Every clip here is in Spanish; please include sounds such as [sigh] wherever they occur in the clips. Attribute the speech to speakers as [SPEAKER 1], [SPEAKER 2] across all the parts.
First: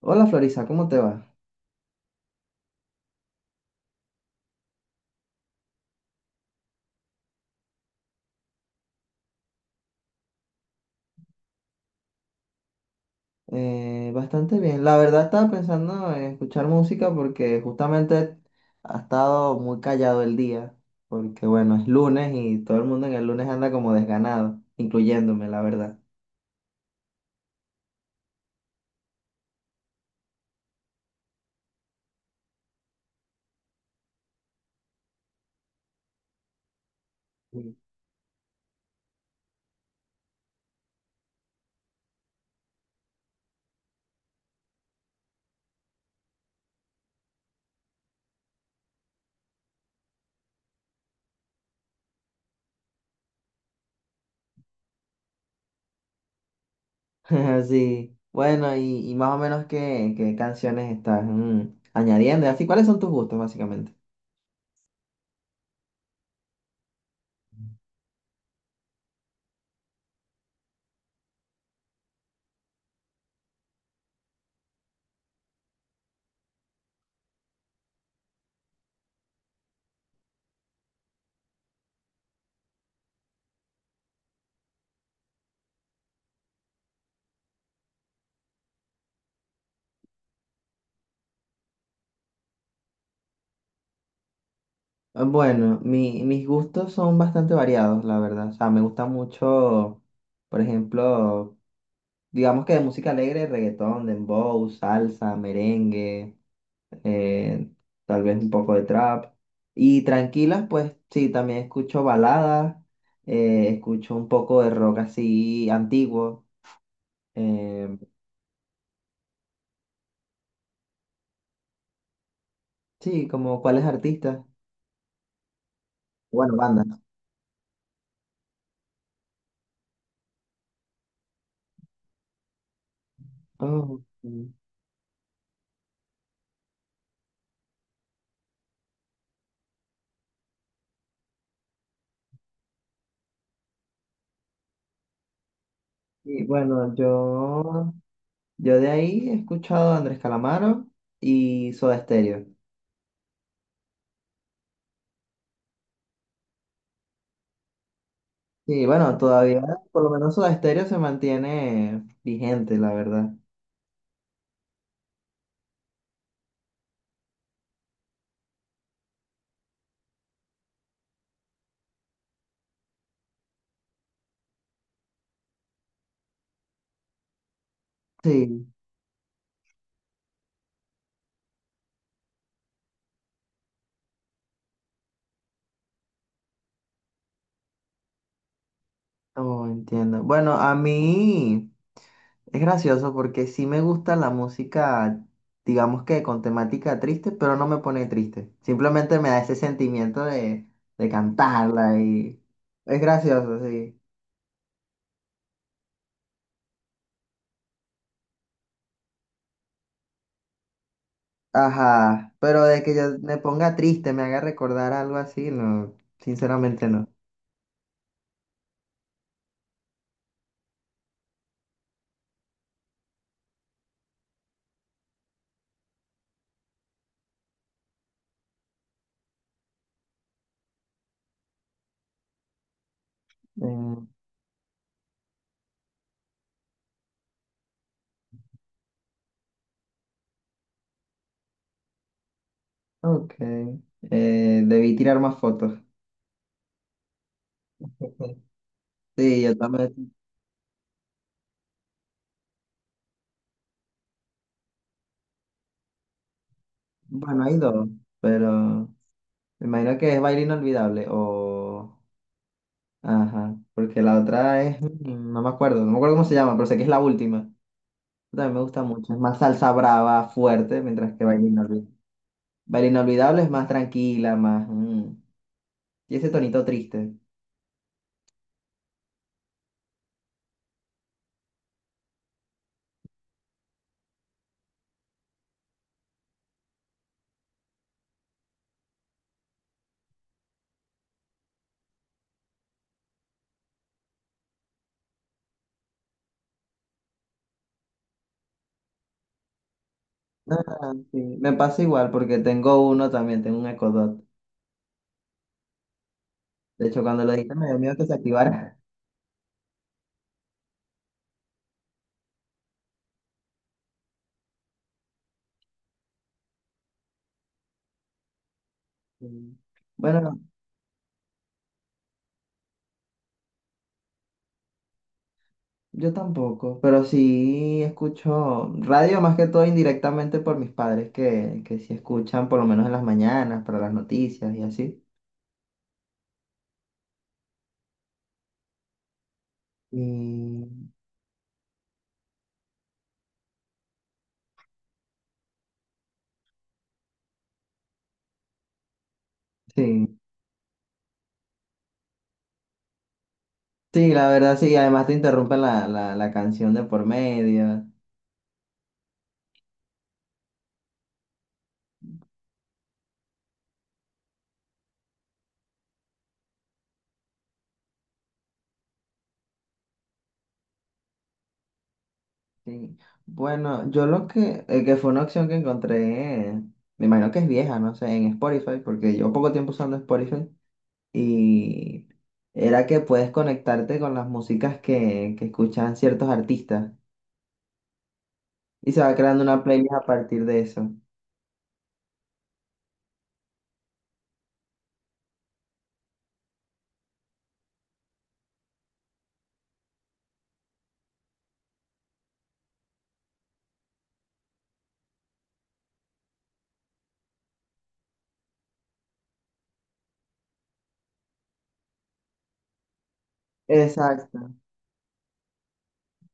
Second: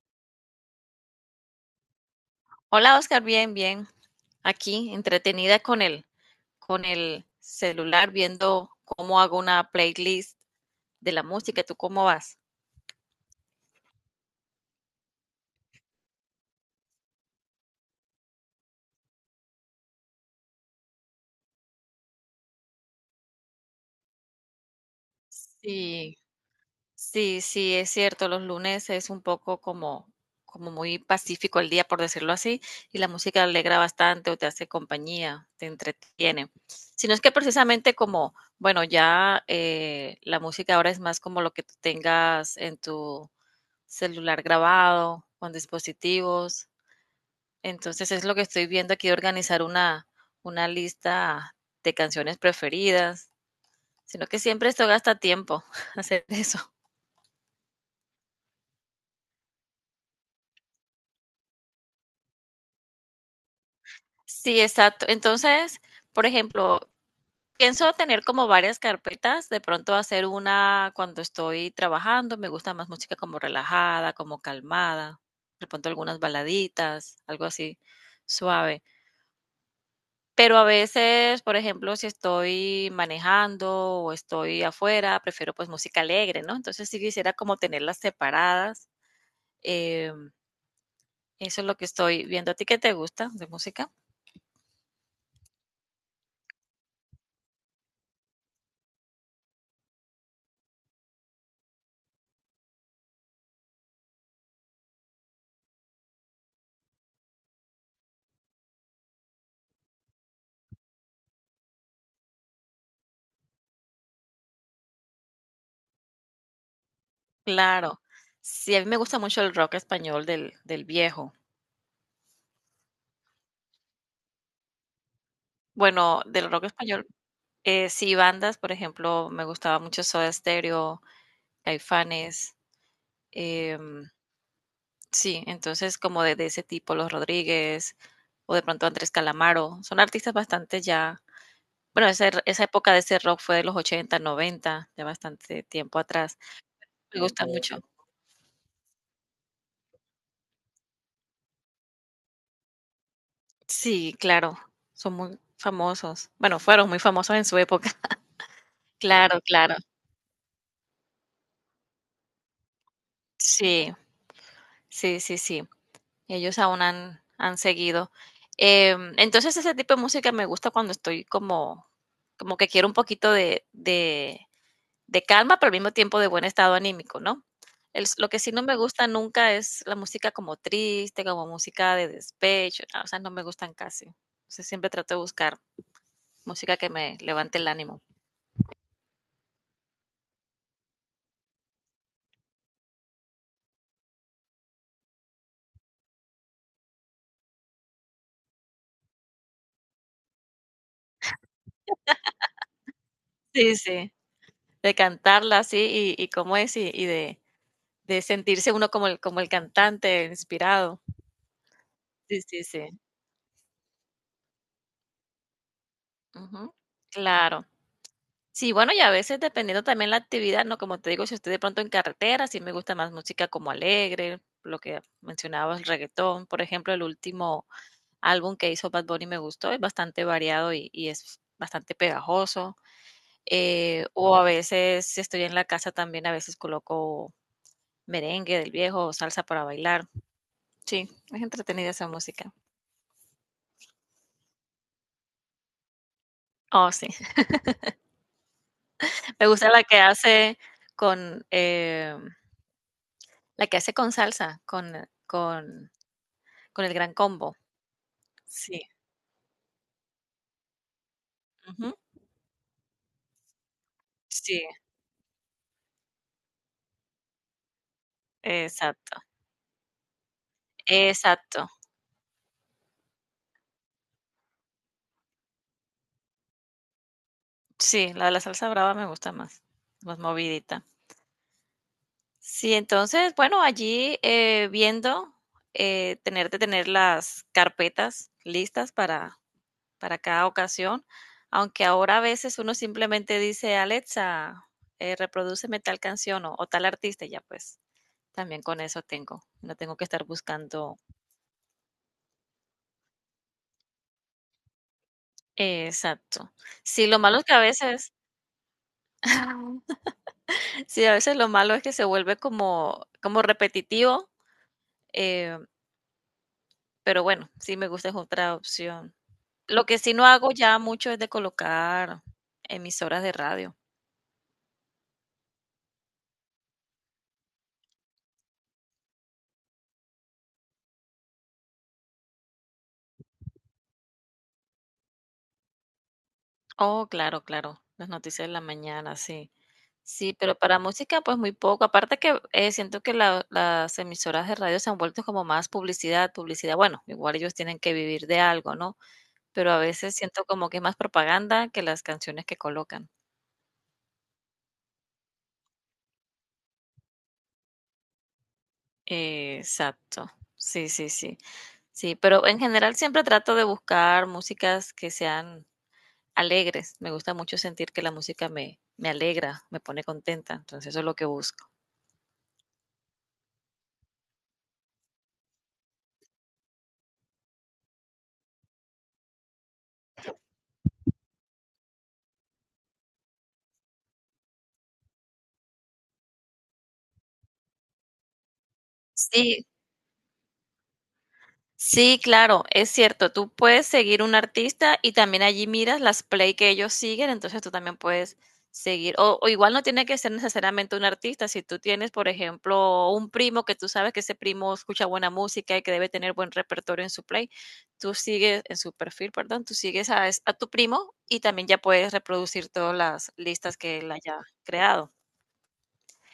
[SPEAKER 1] Hola Florisa, ¿cómo te va?
[SPEAKER 2] Hola, Oscar, bien, bien. Aquí, entretenida con con el celular, viendo cómo hago una playlist de la música. ¿Tú cómo vas?
[SPEAKER 1] Bastante bien. La verdad, estaba pensando en escuchar música porque justamente ha estado muy callado el día, porque bueno, es lunes y todo el mundo en el lunes anda como desganado, incluyéndome, la verdad.
[SPEAKER 2] Sí. Sí, sí, es cierto, los lunes es un poco como muy pacífico el día, por decirlo así, y la música alegra bastante o te hace compañía, te entretiene. Si no es que
[SPEAKER 1] Mm.
[SPEAKER 2] precisamente como, bueno, ya la música ahora es más como lo que tú tengas en tu celular grabado, con dispositivos. Entonces es lo que estoy viendo aquí de organizar una lista de canciones preferidas, sino que siempre esto gasta tiempo [laughs] hacer eso.
[SPEAKER 1] [laughs] Sí, bueno, y más o menos qué canciones estás añadiendo, y así, ¿cuáles son tus gustos básicamente?
[SPEAKER 2] Sí, exacto. Entonces, por ejemplo, pienso tener como varias carpetas, de pronto hacer una cuando estoy trabajando, me gusta más música como relajada, como calmada, de pronto algunas baladitas, algo así suave. Pero a veces, por ejemplo, si estoy manejando o estoy afuera, prefiero pues música alegre, ¿no? Entonces sí quisiera como tenerlas separadas. em, Eso es lo que estoy viendo. ¿A ti qué te gusta de música?
[SPEAKER 1] Ah, bueno, mis gustos son bastante variados, la verdad. O sea, me gusta mucho, por ejemplo, digamos que de música alegre, reggaetón, dembow, salsa, merengue, eh, tal vez un poco de trap. Y tranquilas, pues sí, también escucho baladas, escucho un poco de rock así antiguo. eh,
[SPEAKER 2] Claro. Sí, a mí me gusta mucho el rock español del viejo.
[SPEAKER 1] sí, ¿como cuáles artistas?
[SPEAKER 2] Bueno, del
[SPEAKER 1] Bueno,
[SPEAKER 2] rock
[SPEAKER 1] bandas.
[SPEAKER 2] español, sí, bandas, por ejemplo, me gustaba mucho Soda Stereo, Caifanes,
[SPEAKER 1] Oh,
[SPEAKER 2] em,
[SPEAKER 1] mm.
[SPEAKER 2] sí, entonces como de ese tipo, Los Rodríguez, o de pronto Andrés Calamaro, son artistas bastante ya bueno, esa er esa época de ese rock fue de los 80 90, de bastante tiempo atrás.
[SPEAKER 1] y bueno,
[SPEAKER 2] Me gusta mucho.
[SPEAKER 1] yo, yo de ahí he escuchado a Andrés Calamaro y Soda Stereo.
[SPEAKER 2] Sí, claro, son muy famosos. Bueno, fueron muy famosos en su época. [laughs]
[SPEAKER 1] Sí, bueno,
[SPEAKER 2] Claro,
[SPEAKER 1] todavía,
[SPEAKER 2] claro.
[SPEAKER 1] por lo menos Soda Stereo se mantiene vigente, la verdad.
[SPEAKER 2] Sí. Sí, sí, sí. Ellos aún han seguido. Entonces ese tipo de música me gusta cuando estoy como, como que quiero un poquito de calma, pero al mismo tiempo de buen estado anímico, ¿no? Lo que sí no
[SPEAKER 1] Sí,
[SPEAKER 2] me gusta nunca es la música como triste, como música de despecho, ah, o sea, no me gustan casi. O sea, siempre trato de buscar música que me levante el ánimo.
[SPEAKER 1] oh, entiendo. Bueno, a mí es gracioso porque sí me gusta la música, digamos que con temática triste, pero no me pone triste. Simplemente me da ese sentimiento de cantarla y es gracioso,
[SPEAKER 2] Sí,
[SPEAKER 1] sí.
[SPEAKER 2] sí, de cantarla así y cómo es y de sentirse uno como el cantante inspirado.
[SPEAKER 1] Ajá,
[SPEAKER 2] Sí, sí,
[SPEAKER 1] pero
[SPEAKER 2] sí.
[SPEAKER 1] de que yo me ponga triste, me haga recordar algo así, no,
[SPEAKER 2] Ujú,
[SPEAKER 1] sinceramente no.
[SPEAKER 2] claro. Sí, bueno, y a veces dependiendo también la actividad, ¿no? Como te digo, si estoy de pronto en carretera, sí me gusta más música como alegre, lo que mencionabas, el reggaetón. Por ejemplo, el último álbum que hizo Bad Bunny me gustó, es bastante variado y es bastante pegajoso.
[SPEAKER 1] Mm,
[SPEAKER 2] O a veces, si estoy en la casa también, a veces coloco merengue del viejo o salsa para bailar. Sí, es entretenida esa música.
[SPEAKER 1] ok. Debí tirar más fotos.
[SPEAKER 2] Oh, sí.
[SPEAKER 1] [laughs]
[SPEAKER 2] [laughs]
[SPEAKER 1] Sí,
[SPEAKER 2] Me
[SPEAKER 1] yo
[SPEAKER 2] gusta la que
[SPEAKER 1] también.
[SPEAKER 2] hace con... eh, la que hace con salsa, con con el Gran
[SPEAKER 1] Bueno,
[SPEAKER 2] Combo.
[SPEAKER 1] hay dos,
[SPEAKER 2] Sí,
[SPEAKER 1] pero... Me imagino que es Baile Inolvidable
[SPEAKER 2] ujú.
[SPEAKER 1] o... Ajá, porque la
[SPEAKER 2] Sí,
[SPEAKER 1] otra es... mm, no me acuerdo, no me acuerdo cómo se llama, pero sé que es la última. También me gusta mucho,
[SPEAKER 2] exacto,
[SPEAKER 1] es más salsa brava, fuerte, mientras que Baile
[SPEAKER 2] exacto.
[SPEAKER 1] Inolvidable. Baile Inolvidable es más tranquila, más... mm, y ese tonito triste.
[SPEAKER 2] Sí, la de la salsa brava me gusta más, más movidita. Sí, entonces, bueno, allí, viendo, tener las carpetas listas para cada ocasión, aunque ahora a veces uno simplemente dice: "Alexa, reprodúceme tal canción o tal artista", y ya, pues, también con eso tengo, no tengo que estar
[SPEAKER 1] Ah,
[SPEAKER 2] buscando.
[SPEAKER 1] sí, me pasa igual porque tengo uno también, tengo un Echo Dot.
[SPEAKER 2] Exacto.
[SPEAKER 1] De hecho,
[SPEAKER 2] Sí, lo
[SPEAKER 1] cuando lo
[SPEAKER 2] malo es que
[SPEAKER 1] dijiste
[SPEAKER 2] a
[SPEAKER 1] me dio miedo que
[SPEAKER 2] veces
[SPEAKER 1] se activara. [laughs]
[SPEAKER 2] [laughs] sí, a veces lo malo es que se vuelve como como repetitivo, eh, pero bueno, sí me gusta, es otra opción.
[SPEAKER 1] Sí.
[SPEAKER 2] Lo que sí no
[SPEAKER 1] Bueno,
[SPEAKER 2] hago ya mucho es de colocar emisoras de radio.
[SPEAKER 1] yo tampoco, pero sí escucho radio más que todo indirectamente por mis padres que sí escuchan por lo menos en las mañanas para las noticias y así.
[SPEAKER 2] Oh, claro, claro, las noticias de la mañana, sí. Sí, pero
[SPEAKER 1] Y
[SPEAKER 2] para música, pues, muy poco. Aparte que, siento que la las emisoras de radio se han vuelto como más publicidad, publicidad. Bueno, igual ellos tienen que vivir de algo, ¿no? Pero a veces
[SPEAKER 1] sí,
[SPEAKER 2] siento como que es más propaganda que las canciones que colocan.
[SPEAKER 1] sí, la verdad sí, además te interrumpen la canción de por medio.
[SPEAKER 2] Exacto. Sí, sí, sí. Sí, pero en general siempre trato de buscar músicas que sean alegres. Me gusta mucho sentir que la música me alegra, me pone contenta, entonces eso es lo que busco.
[SPEAKER 1] Sí. Bueno, yo lo que fue una opción que encontré, me imagino que es vieja, no sé, en Spotify, porque llevo poco tiempo usando Spotify y era que puedes conectarte con las músicas que escuchan ciertos artistas. Y se va creando una
[SPEAKER 2] Sí.
[SPEAKER 1] playlist a partir de eso.
[SPEAKER 2] Sí, claro, es cierto. Tú puedes seguir un artista y también allí miras las play que ellos siguen, entonces tú también puedes seguir. O igual no tiene que ser necesariamente un artista. Si tú tienes, por ejemplo, un primo que tú sabes que ese primo escucha buena música y que debe tener buen repertorio en su play, tú sigues en su perfil, perdón, tú sigues a, es- a tu primo y también ya puedes reproducir todas las listas que él haya
[SPEAKER 1] Exacto.
[SPEAKER 2] creado.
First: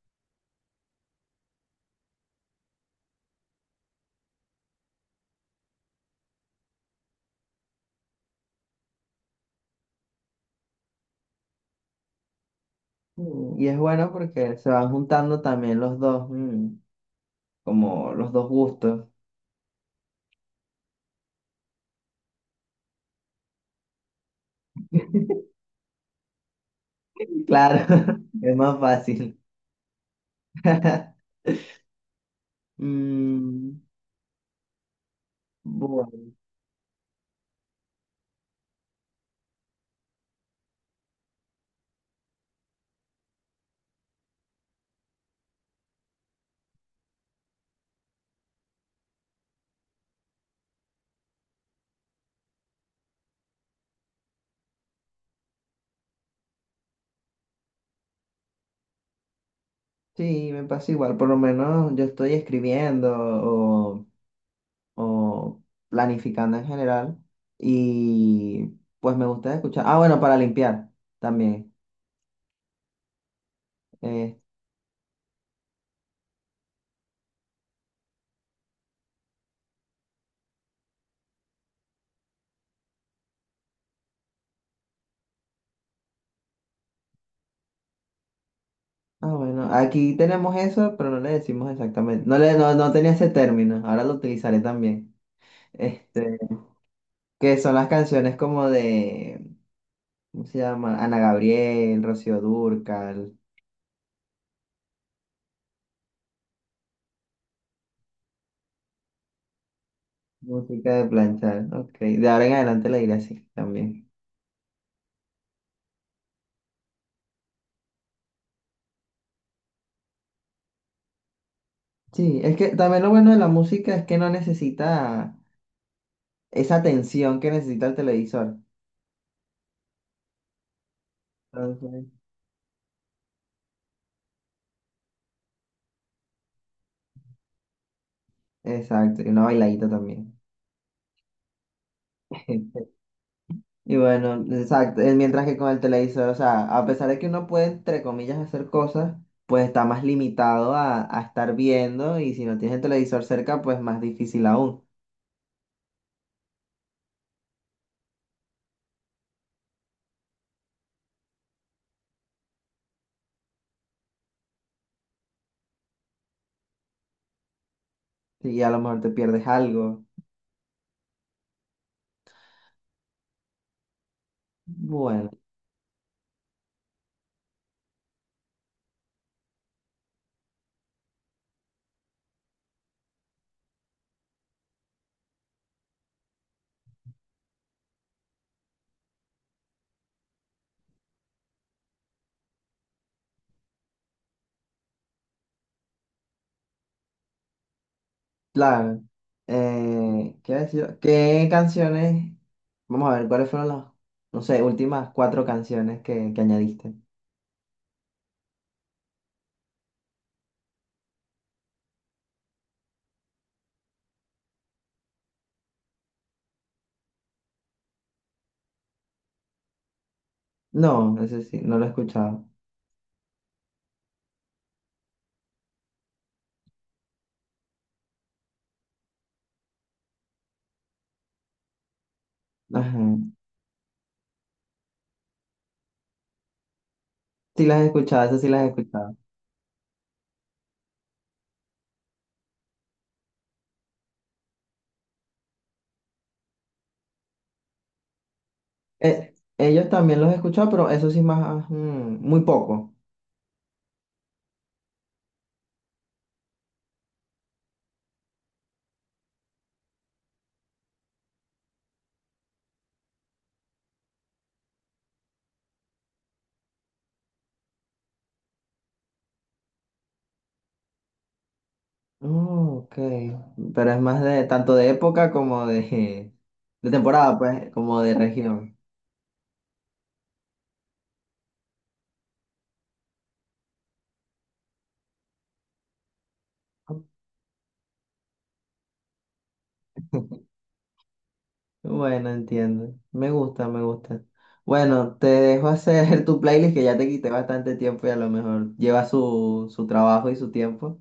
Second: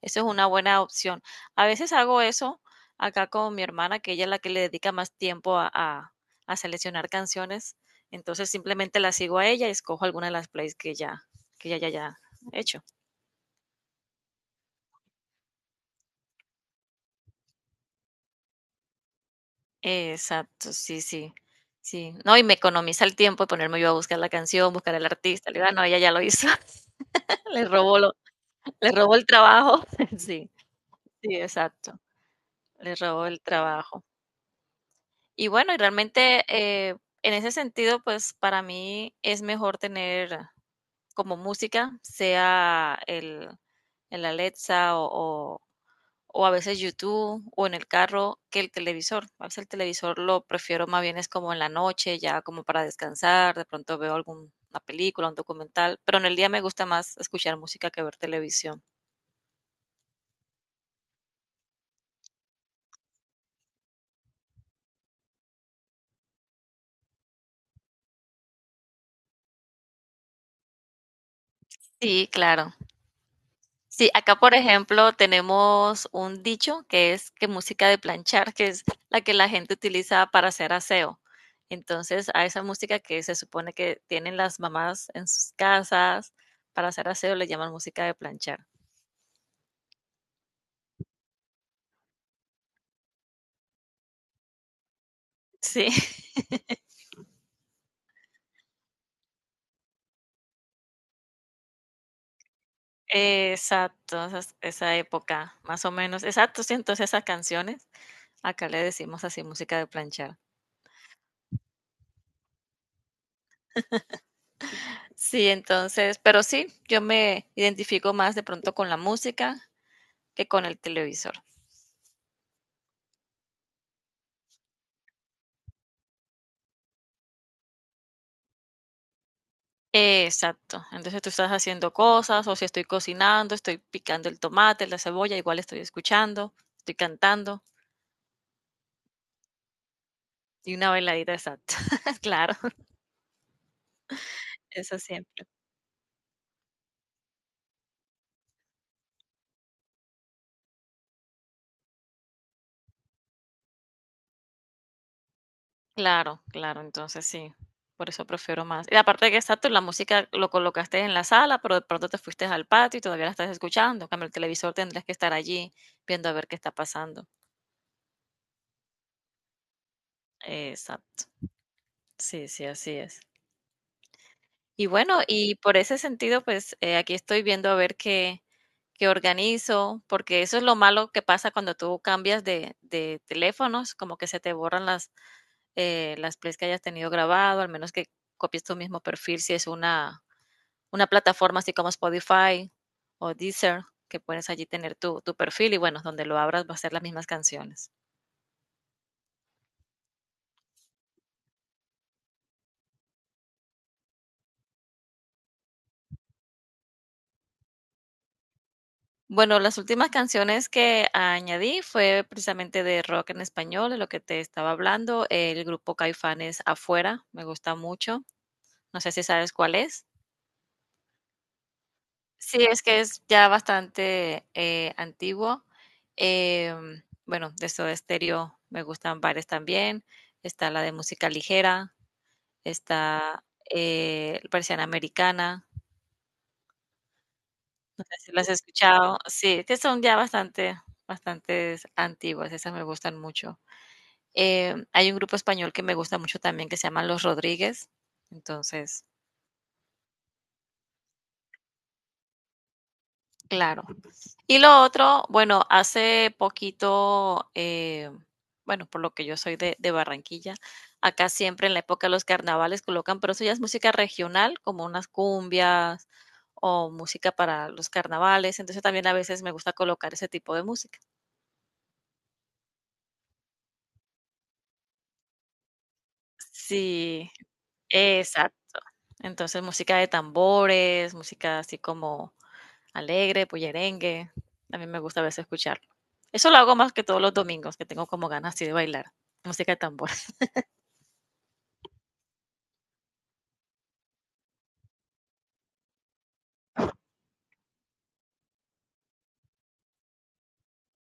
[SPEAKER 2] Eso es una buena opción. A veces hago eso acá con mi hermana, que ella es la que le dedica más tiempo a seleccionar canciones. Entonces simplemente la sigo a ella y escojo alguna de las plays que ya hecho.
[SPEAKER 1] Mm, y es bueno porque se van juntando también los dos, mm, como los dos gustos.
[SPEAKER 2] Exacto, sí, sí, sí. No, y me economiza el tiempo de ponerme yo a buscar la canción, buscar al artista. Le digo, "Ah, no, ella ya lo hizo". [laughs] Le
[SPEAKER 1] Claro,
[SPEAKER 2] robó lo,
[SPEAKER 1] [laughs] es más
[SPEAKER 2] le robó el
[SPEAKER 1] fácil.
[SPEAKER 2] trabajo. [laughs] Sí,
[SPEAKER 1] [laughs]
[SPEAKER 2] sí, exacto. Le robó el
[SPEAKER 1] Mm,
[SPEAKER 2] trabajo. Y bueno, y
[SPEAKER 1] bueno,
[SPEAKER 2] realmente en ese sentido, pues para mí es mejor tener como música, sea el Alexa o, o a veces YouTube o en el carro que el televisor. A veces el televisor lo prefiero más bien es como en la noche, ya como para descansar, de pronto veo alguna película, un documental, pero en el día me gusta más escuchar música que ver televisión.
[SPEAKER 1] sí, me pasa igual. Por lo menos yo estoy escribiendo o planificando en general. Y pues me gusta escuchar. Ah, bueno, para limpiar también.
[SPEAKER 2] Sí, claro. Sí,
[SPEAKER 1] Eh,
[SPEAKER 2] acá por ejemplo tenemos un dicho que es que música de planchar, que es la que la gente utiliza para hacer aseo. Entonces, a esa música que se supone que tienen las mamás en sus casas para hacer aseo le llaman música de planchar.
[SPEAKER 1] ah, bueno, aquí tenemos eso, pero no le decimos exactamente. No le, no, no tenía ese término, ahora lo utilizaré también.
[SPEAKER 2] Sí, [laughs]
[SPEAKER 1] Este, que son las canciones como de, ¿cómo se llama? Ana Gabriel, Rocío Dúrcal,
[SPEAKER 2] exacto, esa época, más o menos. Exacto, sí, entonces esas canciones, acá le decimos así música de planchar.
[SPEAKER 1] música de planchar. Ok, de ahora en adelante la iré así también.
[SPEAKER 2] Sí, entonces, pero sí, yo me identifico más de pronto con la música que con el televisor.
[SPEAKER 1] Sí, es que también lo bueno de la música es que no necesita esa atención que necesita el televisor.
[SPEAKER 2] Exacto. Entonces tú estás haciendo
[SPEAKER 1] Entonces,
[SPEAKER 2] cosas, o si estoy cocinando, estoy picando el tomate, la cebolla, igual estoy escuchando, estoy cantando
[SPEAKER 1] exacto, y una bailadita también.
[SPEAKER 2] y una bailadita, exacto. [laughs] Claro.
[SPEAKER 1] [laughs] Y bueno,
[SPEAKER 2] Eso
[SPEAKER 1] exacto, mientras
[SPEAKER 2] siempre.
[SPEAKER 1] que con el televisor, o sea, a pesar de que uno puede, entre comillas, hacer cosas, pues está más limitado a estar viendo y si no tienes el televisor cerca, pues más difícil aún.
[SPEAKER 2] Claro, claro, entonces sí, por eso prefiero más. Y aparte de que exacto, la música lo colocaste en la sala, pero de pronto te fuiste al patio y todavía la estás escuchando. En cambio, el televisor tendrás que estar allí viendo a ver qué está pasando.
[SPEAKER 1] Y a lo mejor te pierdes algo.
[SPEAKER 2] Exacto. Sí, sí, así es. Y bueno,
[SPEAKER 1] Bueno,
[SPEAKER 2] y por ese sentido, pues aquí estoy viendo a ver qué organizo, porque eso es lo malo que pasa cuando tú cambias de teléfonos, como que se te borran las plays que hayas tenido grabado, al menos que copies tu mismo perfil, si es una plataforma así como Spotify o Deezer, que puedes allí tener tu perfil y bueno, donde lo abras va a ser las mismas canciones.
[SPEAKER 1] claro. ¿Qué iba a decir? ¿Qué canciones? Vamos a ver, ¿cuáles fueron las, no sé, últimas cuatro canciones que añadiste?
[SPEAKER 2] Bueno, las últimas canciones que añadí fue precisamente de rock en español, de lo que te estaba hablando. El grupo Caifanes Afuera, me gusta mucho. No sé si sabes cuál es.
[SPEAKER 1] No, eso sí, no lo he escuchado.
[SPEAKER 2] Sí, es que es ya bastante antiguo. Bueno, de Soda Stereo me gustan varias también. Está la de música ligera,
[SPEAKER 1] Ajá.
[SPEAKER 2] está Persiana Americana.
[SPEAKER 1] Sí las he
[SPEAKER 2] No sé
[SPEAKER 1] escuchado,
[SPEAKER 2] si
[SPEAKER 1] eso sí
[SPEAKER 2] las has
[SPEAKER 1] las he escuchado.
[SPEAKER 2] escuchado. Sí, que son ya bastante, bastantes antiguas. Esas me gustan mucho. Hay un grupo español que me gusta mucho también que se llama Los Rodríguez. Entonces,
[SPEAKER 1] Eh, ellos también los he escuchado, pero eso sí más, mm, muy poco.
[SPEAKER 2] claro. Y lo otro, bueno, hace poquito, bueno, por lo que yo soy de Barranquilla, acá siempre en la época de los carnavales colocan, pero eso ya es música regional, como unas cumbias o música para los carnavales. Entonces también a veces me gusta colocar ese tipo de música.
[SPEAKER 1] Oh, ok. Pero es más de tanto de época como de
[SPEAKER 2] Sí,
[SPEAKER 1] temporada, pues, como de región.
[SPEAKER 2] exacto. Entonces música de tambores, música así como alegre, bullerengue. También me gusta a veces escucharlo. Eso lo hago más que todos los domingos, que tengo como ganas así de bailar. Música de tambor. [laughs]
[SPEAKER 1] Bueno, entiendo. Me gusta, me gusta. Bueno, te dejo hacer [laughs] tu playlist, que ya te quité bastante tiempo y a lo mejor lleva su, su trabajo y su tiempo.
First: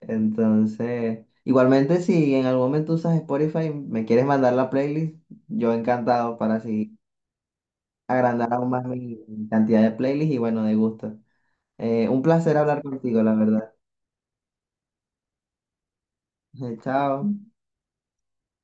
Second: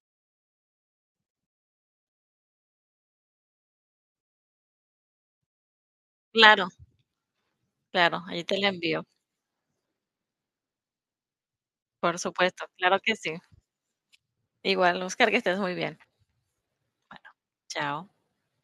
[SPEAKER 1] Entonces, igualmente, si en algún momento usas Spotify, me quieres mandar la playlist, yo encantado para
[SPEAKER 2] Claro,
[SPEAKER 1] seguir,
[SPEAKER 2] claro, allí
[SPEAKER 1] agrandar
[SPEAKER 2] te la
[SPEAKER 1] aún más
[SPEAKER 2] envío.
[SPEAKER 1] mi mi cantidad de playlists y bueno, de gusto.
[SPEAKER 2] Por
[SPEAKER 1] Un placer
[SPEAKER 2] supuesto,
[SPEAKER 1] hablar
[SPEAKER 2] claro que
[SPEAKER 1] contigo,
[SPEAKER 2] sí.
[SPEAKER 1] la verdad.
[SPEAKER 2] Igual, Oscar, que estés muy bien.
[SPEAKER 1] [laughs] Chao.
[SPEAKER 2] Bueno, chao.